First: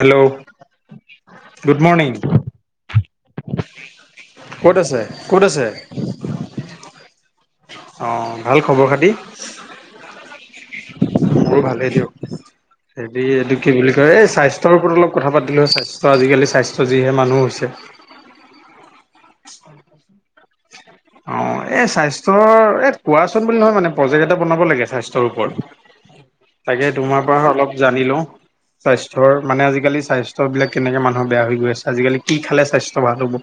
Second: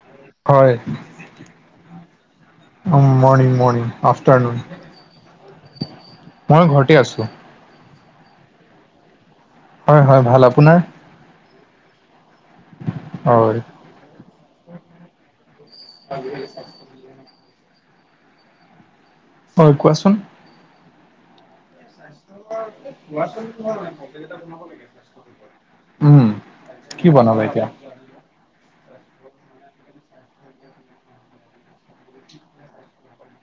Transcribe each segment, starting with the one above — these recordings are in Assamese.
হেল্ল'! হয় গুড মৰ্ণিং। অ', মৰ্ণিং, মৰ্ণিং আফটাৰনোন ক'ত আছে ক'ত আছে? মই ঘৰতে আছোঁ। অ', ভাল খবৰ খাতি? হয়, হয়, ভাল আপোনাৰ? মোৰ ভালেই দিয়ক। হেৰি এইটো হয় কি বুলি কয় এই স্বাস্থ্যৰ ওপৰত অলপ কথা পাতিলো হয়, স্বাস্থ্য আজিকালি স্বাস্থ্য যিহে মানুহ হৈছে হয়, কোৱাচোন। অ', এই স্বাস্থ্যৰ এই কোৱাচোন বুলি নহয় মানে প্ৰজেক্ট এটা বনাব লাগে স্বাস্থ্যৰ ওপৰত। উম তাকে, কি তোমাৰ বনাবা পৰা এতিয়া অলপ জানি লওঁ। স্বাস্থ্যৰ মানে আজিকালি স্বাস্থ্যবিলাক কেনেকে মানুহৰ বেয়া হৈ গৈ আছে? আজিকালি কি খালে স্বাস্থ্য ভাল হ'ব?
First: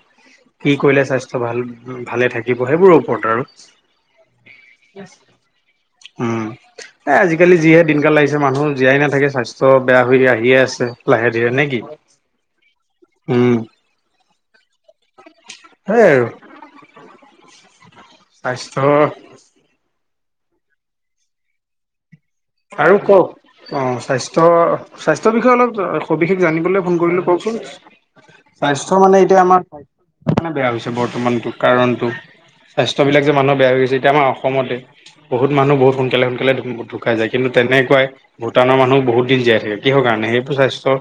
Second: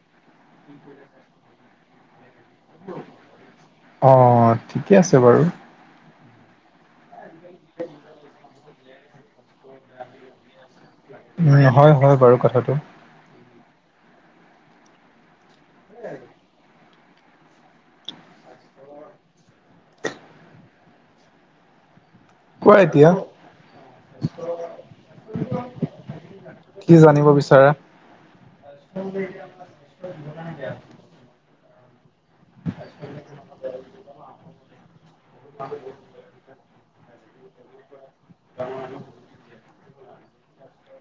কি কৰিলে স্বাস্থ্য ভাল ভালে থাক দিব সেইবোৰৰ ওপৰত আৰু অ ঠিকে আছে বাৰু উম। এ আজিকালি যিহে দিনকাল লাগিছে মানুহৰ জীয়াই নাথাকে স্বাস্থ্য বেয়া হৈ আহিয়ে আছে। লাহে উম, ধীৰে নে কি? হয়, হয়, বাৰু কথাটো। উম, সেইয়াই আৰু। স্বাস্থ্যৰ কোৱা আৰু এতিয়া কওঁক। অ', স্বাস্থ্য স্বাস্থ্যৰ বিষয়ে অলপ সবিশেষ জানিবলৈ কি ফোন কৰিলোঁ জানিব কওঁকচোন। বিচাৰা স্বাস্থ্য মানে এতিয়া আমাৰ বেয়া হৈছে বৰ্তমানটো কাৰণটো। স্বাস্থ্যবিলাক যে, মানুহ বেয়া হৈ গৈছে এতিয়া আমাৰ অসমতে বহুত মানুহ বহুত সোনকালে সোনকালে [unintelligible] ঢুকাই যায় কিন্তু তেনেকুৱাই ভূটানৰ মানুহো বহুত দিন জীয়াই থাকে কিহৰ কাৰণে? সেইবোৰ স্বাস্থ্যৰ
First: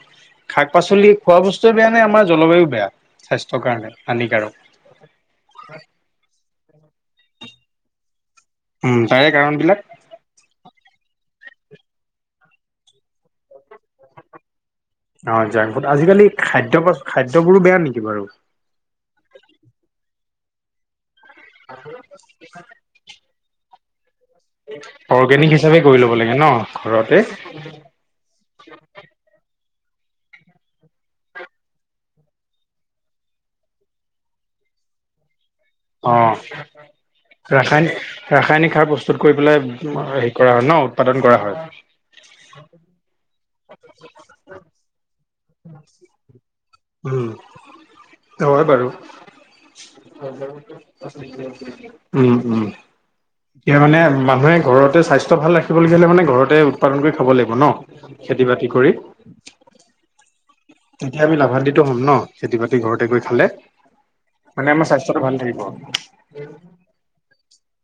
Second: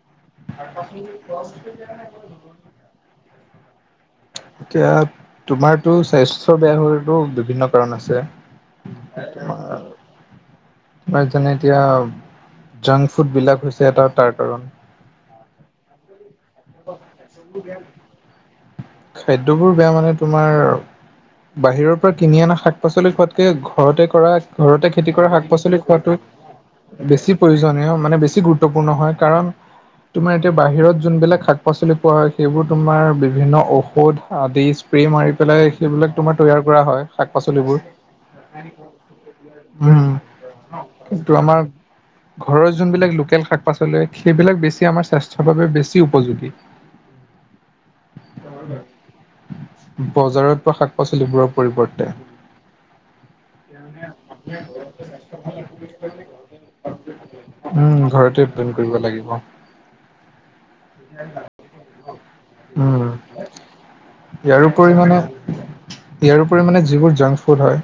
শাক পাচলি খোৱা বস্তুৱে বেয়ানে? আমাৰ জলবায়ু বেয়া স্বাস্থ্যৰ কাৰণে হানিকাৰক? এতিয়া তোমাৰতো স্বাস্থ্য বেয়া হোৱায়ো বিভিন্ন কাৰণ আছে। উম, তাৰে কাৰণবিলাক? তোমাৰ যেনে এতিয়া জাংক ফুডবিলাক হৈছে এটা তাৰ কাৰণ। অ', জাংফুত আজিকালি খাদ্য পা-খাদ্যবোৰো বেয়া নিকি বাৰু? খাদ্যবোৰ বেয়া মানে তোমাৰ বাহিৰৰ পৰা কিনি অনা শাক পাচলি খোৱাত কে, ঘৰতে কৰা ঘৰতে খেতি কৰা অৰ্গেনিক শাক হিচাপে পাচলি কৰি ল'ব খোৱাটো লাগে ন ঘৰতে বেছি প্ৰয়োজনীয় মানে বেছি গুৰু গুৰুত্বপূৰ্ণ হয়, কাৰণ তোমাৰ এতিয়া বাহিৰত যোনবিলাক শাক পাচলি পোৱা হয়, সেইবোৰ তোমাৰ বিভিন্ন ঔ ঔষধ আদি স্প্ৰে মাৰি পেলাই সেইবিলাক তোমাৰ অ', তৈয়াৰ কৰা হয় শাক পাচলিবোৰ ৰাসায়নিক ৰাসায়নিক সাৰ প্ৰস্তুত কৰি পেলাই উম হেৰি কৰা হয়, ন? উৎপাদন কিন্তু কৰা আমাৰ হয়। ঘৰৰ যোনবিলাক লোকেল শাক পাচলি সেইবিলাক বেছি আমাৰ চা উম। হয়, বাৰু বজাৰত পোৱা শাক পাচলিবোৰৰ পৰিৱৰ্তে উম, উম। ইয়াৰ মানে মানুহে ঘৰতে স্বাস্থ্য ভাল ৰাখিবলগীয়া হ'লে মানে ঘৰতে উৎপাদন কৰি খাব লা ন? উম ঘৰতে খেতি উৎপাদন বাতি কৰিব কৰি। লাগিব তেতিয়া আমি লাভাল্বিতো হ'ম ন, খেতি-বাতি উম ঘৰতে কৰি খালে। আমাৰ ইয়াৰোপৰি মানে, স্বাস্থ্যটো ভাল থাকিব ইয়াৰোপৰি মানে যিবোৰ জাংক ফুড হয়।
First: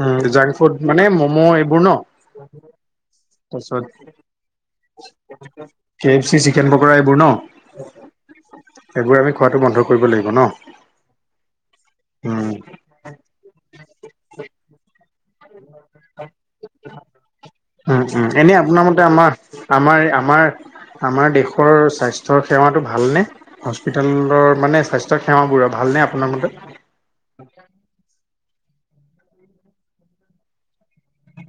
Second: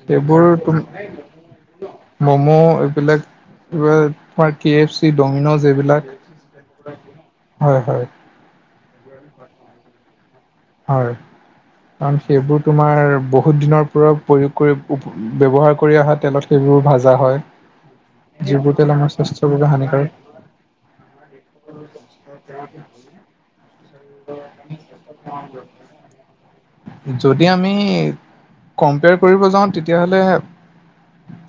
উম, জাংক ফুড সেইবোৰ মানে, ম'ম' এইবোৰ ন। ম'ম' এইবিলাক তাৰপিছত, কিবা তোমাৰ কে এফ চি ডমিন'জ এইবিলাক K F C, chicken pakora, এইবোৰ ন। হয় হয় এইবোৰ আমি খোৱাটো বন্ধ কৰিব লাগিব ন। হয়, কাৰন, উম সেইবোৰ তোমাৰ বহুত দিনৰ পৰা, প্ৰয়োগ কৰি ব্যৱহাৰ কৰি অহা তেলত সেইবোৰ ভাজা হয়, উম উম এনে যিবোৰ আপোনাৰ তেল মতে আমাৰ স্বাস্থ্যৰ বাবে আমাৰ হানিকাৰক। আমাৰ আমাৰ দেশৰ স্বাস্থ্য সেৱাটো ভালনে? হস্পিটেলৰ মানে, স্বাস্থ্য সেৱাবোৰ, ভালনে আপোনাৰ মতে? যদি, আমি কম্পেয়াৰ কৰিব যাওঁ তেতিয়া হ'লে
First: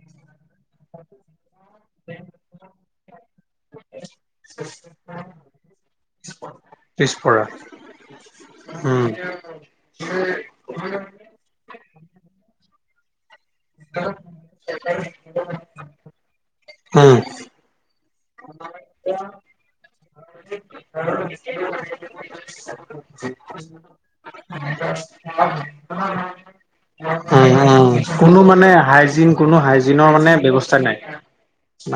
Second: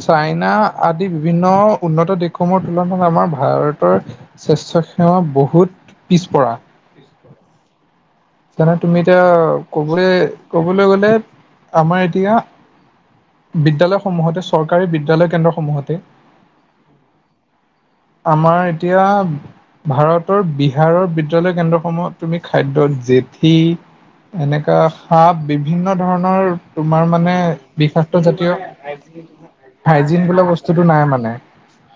চাইনা আদি বিভিন্ন উন্নত দেশসমূহৰ তুলনাত আমাৰ ভাৰতৰ স্বাস্থ্য সেৱা বহুত পিছপৰা। পিছপৰা। জানা তুমি এতিয়া, ক'বলৈ, ক'বলৈ গ'লে, আমাৰ এতিয়া বিদ্যালয় সমূহতে, চৰকাৰী বিদ্যালয় কেন্দ্ৰসমূহতে। উম। আমাৰ এতিয়া, ভাৰতৰ বিহাৰৰ বিদ্যালয় কেন্দ্ৰসমূহত তুমি খাদ্যত, জেঠি, এনেকা সাপ বিভিন্ন ধৰণৰ তোমাৰ মানে, উম উম বিষাক্ত কোনো জাতীয়, মানে হাইজিন কোনো হাইজিনৰ মানে হাইজিন বোলা ব্যৱস্থা বস্তুটো নাই মানে।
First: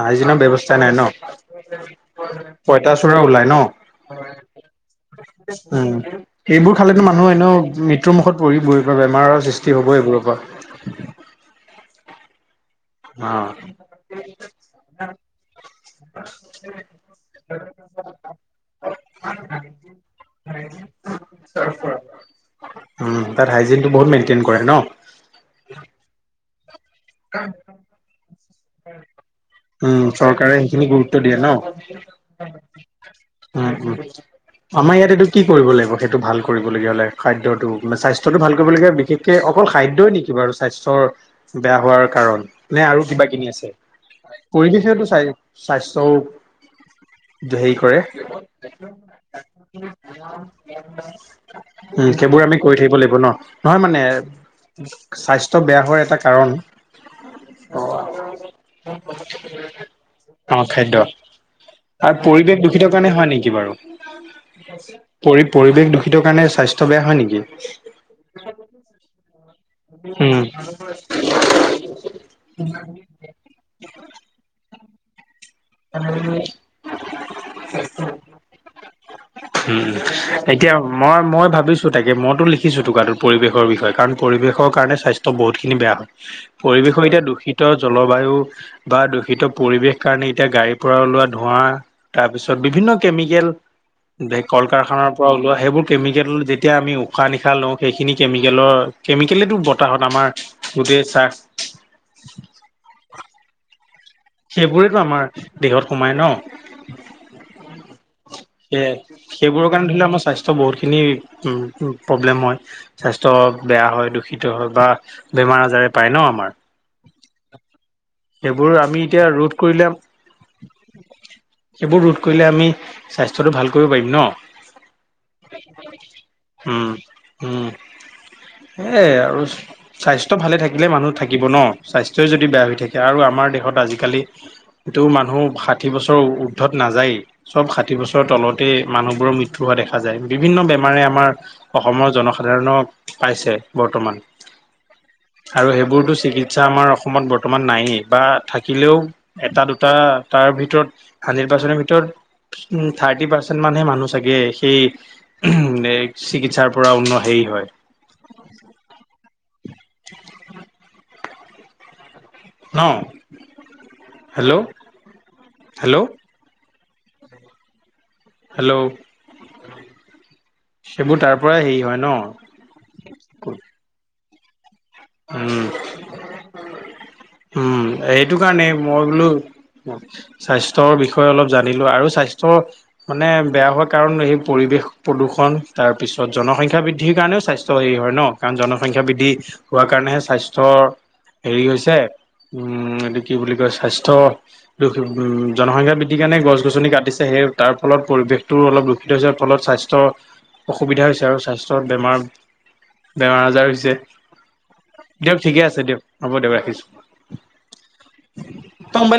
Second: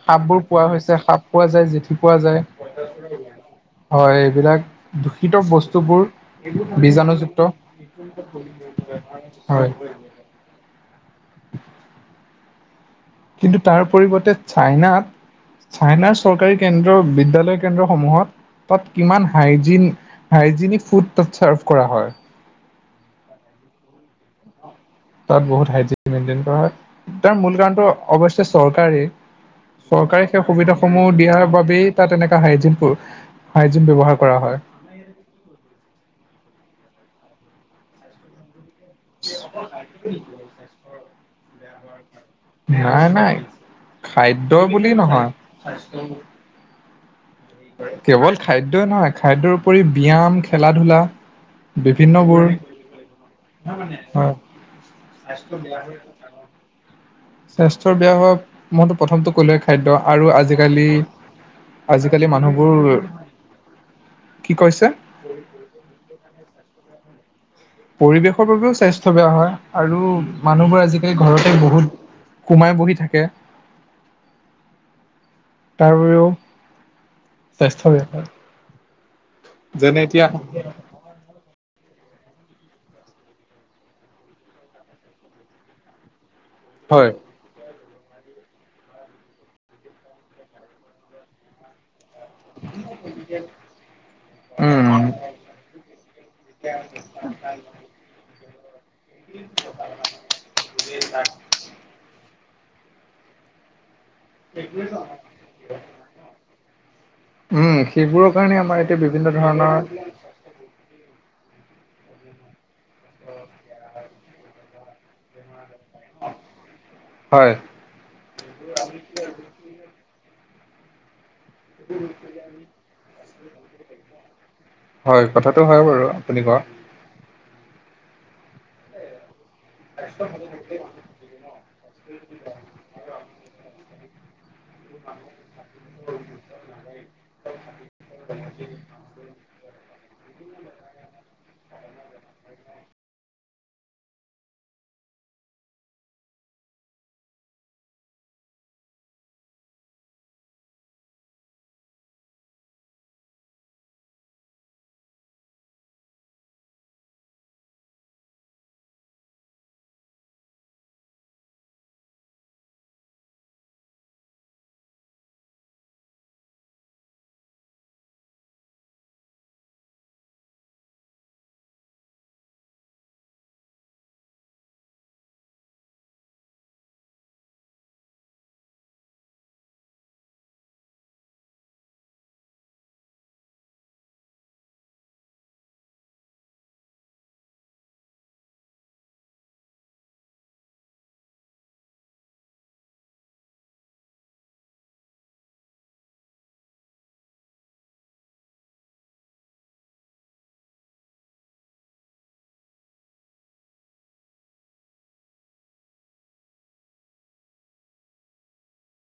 হাইজিনৰ সাপবোৰ পোৱা ব্যৱস্থা নাই হৈছে, ন সাপ পোৱা যায়, জেঠি পোৱা যায়। পঁইতাচোৰা ওলাই ন হয়, এইবিলাক দূষিত উম। বস্তুবোৰ। এইবোৰ খালেতো মানুহ বীজাণুযুক্ত এনেও, মৃত্যুৰ মুখত পৰিব, বেমাৰৰ হয় সৃষ্টি হ'ব এইবোৰৰ পৰা। অ কিন্তু, তাৰ পৰিৱৰ্তে চাইনাত চাইনাৰ চৰকাৰী কেন্দ্ৰ, বিদ্যয়ালয় কেন্দ্ৰসমূহত। তাত কিমান হাইজিন, হাইজিনিক ফুড তাত চাৰ্ভ কৰা হয়। উম, তাত হাইজিনটো বহুত মেইনটেইন কৰে ন। তাত বহুত হাইজিন মেইনটেইন কৰা হয়, তাৰ মূল কাৰণটো অৱশ্য চৰকাৰে। উম চৰকাৰে, সেই সুবিধাস সেইখিনি সমূহ গুৰুত্ব দিয়ে ন দিয়াৰ বাবে, তাত তেনেকা হাইজিন পৰ উম হাইজিন উম। ব্যৱহাৰ কৰা হয়। আমাৰ ইয়াত এইটো কি কৰিব লাগিব, সেইটো ভাল কৰিবলগীয়া হ'লে, খাদ্যতো, মানে স্বাস্থ্যটো ভাল কৰিবলগীয়া বিশেষকে, অকল খাদ্যই নেকি বাৰু, স্বাস্থ্যৰ বেয়া হোৱাৰ কাৰণ। নাই, নাই। খাদ্য বুলি পৰিৱেশেটো স্বাই নহয় স্বাস্থ্যও হেৰি কৰে কেৱল খাদ্যই নহয়, খাদ্যৰ উপৰি ব্যায়াম, খেলা-ধূলা। উম, সেইবোৰ আমি কৰি থাকিব লাগিব ন, নহয় মানে, হয় স্বাস্থ্য বেয়া হোৱাৰ এটা কাৰণ। স্বাস্থ্যৰ বেয়া হোৱা মইতো প্ৰথমটো ক'লোৱে, খাদ্য, আৰু অ আজিকালি খাদ্য আৰু আজিকালি পৰিৱেশ দূষিত মানুহবোৰ, কাৰণে হয় নেকি বাৰু কি কৈছে? পৰি, পৰিৱেশ দূষিত কাৰণে, স্বাস্থ্য বেয়া হয় নেকি? পৰিৱেশৰ বাবেও স্বাস্থ্য বেয়া হয়। আৰু উম মানুহবোৰ আজিকালি, ঘৰতে বহুত সোমাই বহি থাকে। তাৰ বাবেও স্বাস্থ্যবোৰ উম, এতিয়া মই, মই ভাবিছোঁ তাক, মইতো লিখিছো টুকাটোত, পৰিৱেশৰ বিষয়ে, কাৰণ, পৰিৱেশৰ কাৰণে স্বাস্থ্য বহুতখিনি বেয়া হয়। পৰিৱেশৰ হয় এতিয়া দূষিত জলবায়ু বা দূষিত পৰিৱেশ কাৰণেত এতিয়া গাড়ীৰ পৰা ওলোৱা ধোঁৱা, তাৰ পিছত বিভিন্ন কেমিকেল ধে উম কল-কাৰখানাৰ পৰা ওলোৱা, সেইবোৰ কেমিকেল যেতিয়া আমি উশাহ-নিশাহ লওঁ সেইখিনি কেমিকেলৰ কেমিকেলেতটো বতাহত আমাৰ গোটেই শ্বাহ, সেইবোৰেটো আমাৰ দেহত সোমাই ন। উম সেইবোৰৰ কাৰণে আমাৰ এতিয়া বিভিন্ন ধৰণৰ ছ বহুতখিনি প্ৰব্লেম হয়, স্বাস্থ্য বেয়া হয়, দূষিত হয় বা বেমাৰ আজাৰে পায় ন আমাৰ, হয় সেইবোৰ আমিত এতিয়া ৰোধ কৰিলে, এইবোৰ ৰোধ কৰিলে আমি স্বাস্থ্যটো ভাল কৰিব পাৰিম ন? হয়, কথাটো হয় বাৰু আপুনি কোৱা। হুম, সেয় আৰুছ স্বাস্থ্য ভালে থাকিলে মানুহ থাকিব ন, স্বাস্থ্যই যদি বেয়া হৈ থাকে, আৰু আমাৰ দেশত আজি কালি এইটো মানুহ ষাঠি বছৰ উৰ্ধত নাযায়ে চব ষাঠ ঠি বছৰ তলতেই মানুহবোৰৰ মৃত্যু হোৱা দেখ খা যায়, বিভিন্ন বেমাৰে আমাৰ অসমৰ জনসাধাৰণক পাইছে বৰ্তমান। আৰু সেইবোৰতো চিকিৎসা আমাৰ অসমত বৰ্তমান নায়েই বা থাক কিলেও এটা, দুটা তাৰ ভিতৰত হাড্ৰেড পাৰ্চেণ্টৰ ভিতৰত। উ থাৰ্টি পাৰ্চেন্ট মানহে মানুহ চাগে সেই উ চিকিৎসাৰ পৰা উন্ন হেৰি হয়। ন হেল্ল' হেল্ল' হেল্ল' সেইবোৰ তাৰ পৰাই হেৰি হয় ন। উম উম সেইটো কাৰণে মই বোলো স্বাস্থ্যৰ বিষয়ে অলপ জানিলো আৰু স্বাস্থ্যৰ মানে বেয়া হোৱা কাৰণ সেই পৰিৱেশ প্ৰদূষণ তাৰ পিছত জনসংখ্যা বৃদ্ধিৰ কাৰণেও স্বাস্থ স্থ্য হেৰি হয় ন কাৰণ জনসংখা বৃদ্ধি হোৱা কাৰণেহে স্বাস্থ্য হেৰি হৈছে। উম এইটো কি বুলি কয় স্বাস্থ্য দূষোবো জনসংখ্যা বৃদ্ধিৰ কাৰণে গছ গছনি কাটিছে সেই তাৰ ফলত পৰিৱেশটো অলপ দূষিত হৈছে ফলত স্বাস্থ স্থ্য অসুবিধা হৈছে আৰু স্বাস্থ্যত বেমাৰ বেমাৰ আজাৰ হৈছে। দিয়ক ঠিকে আছে দিয়ক হ'ব দিয়ক ৰাখিছো। ত মোবাইলটো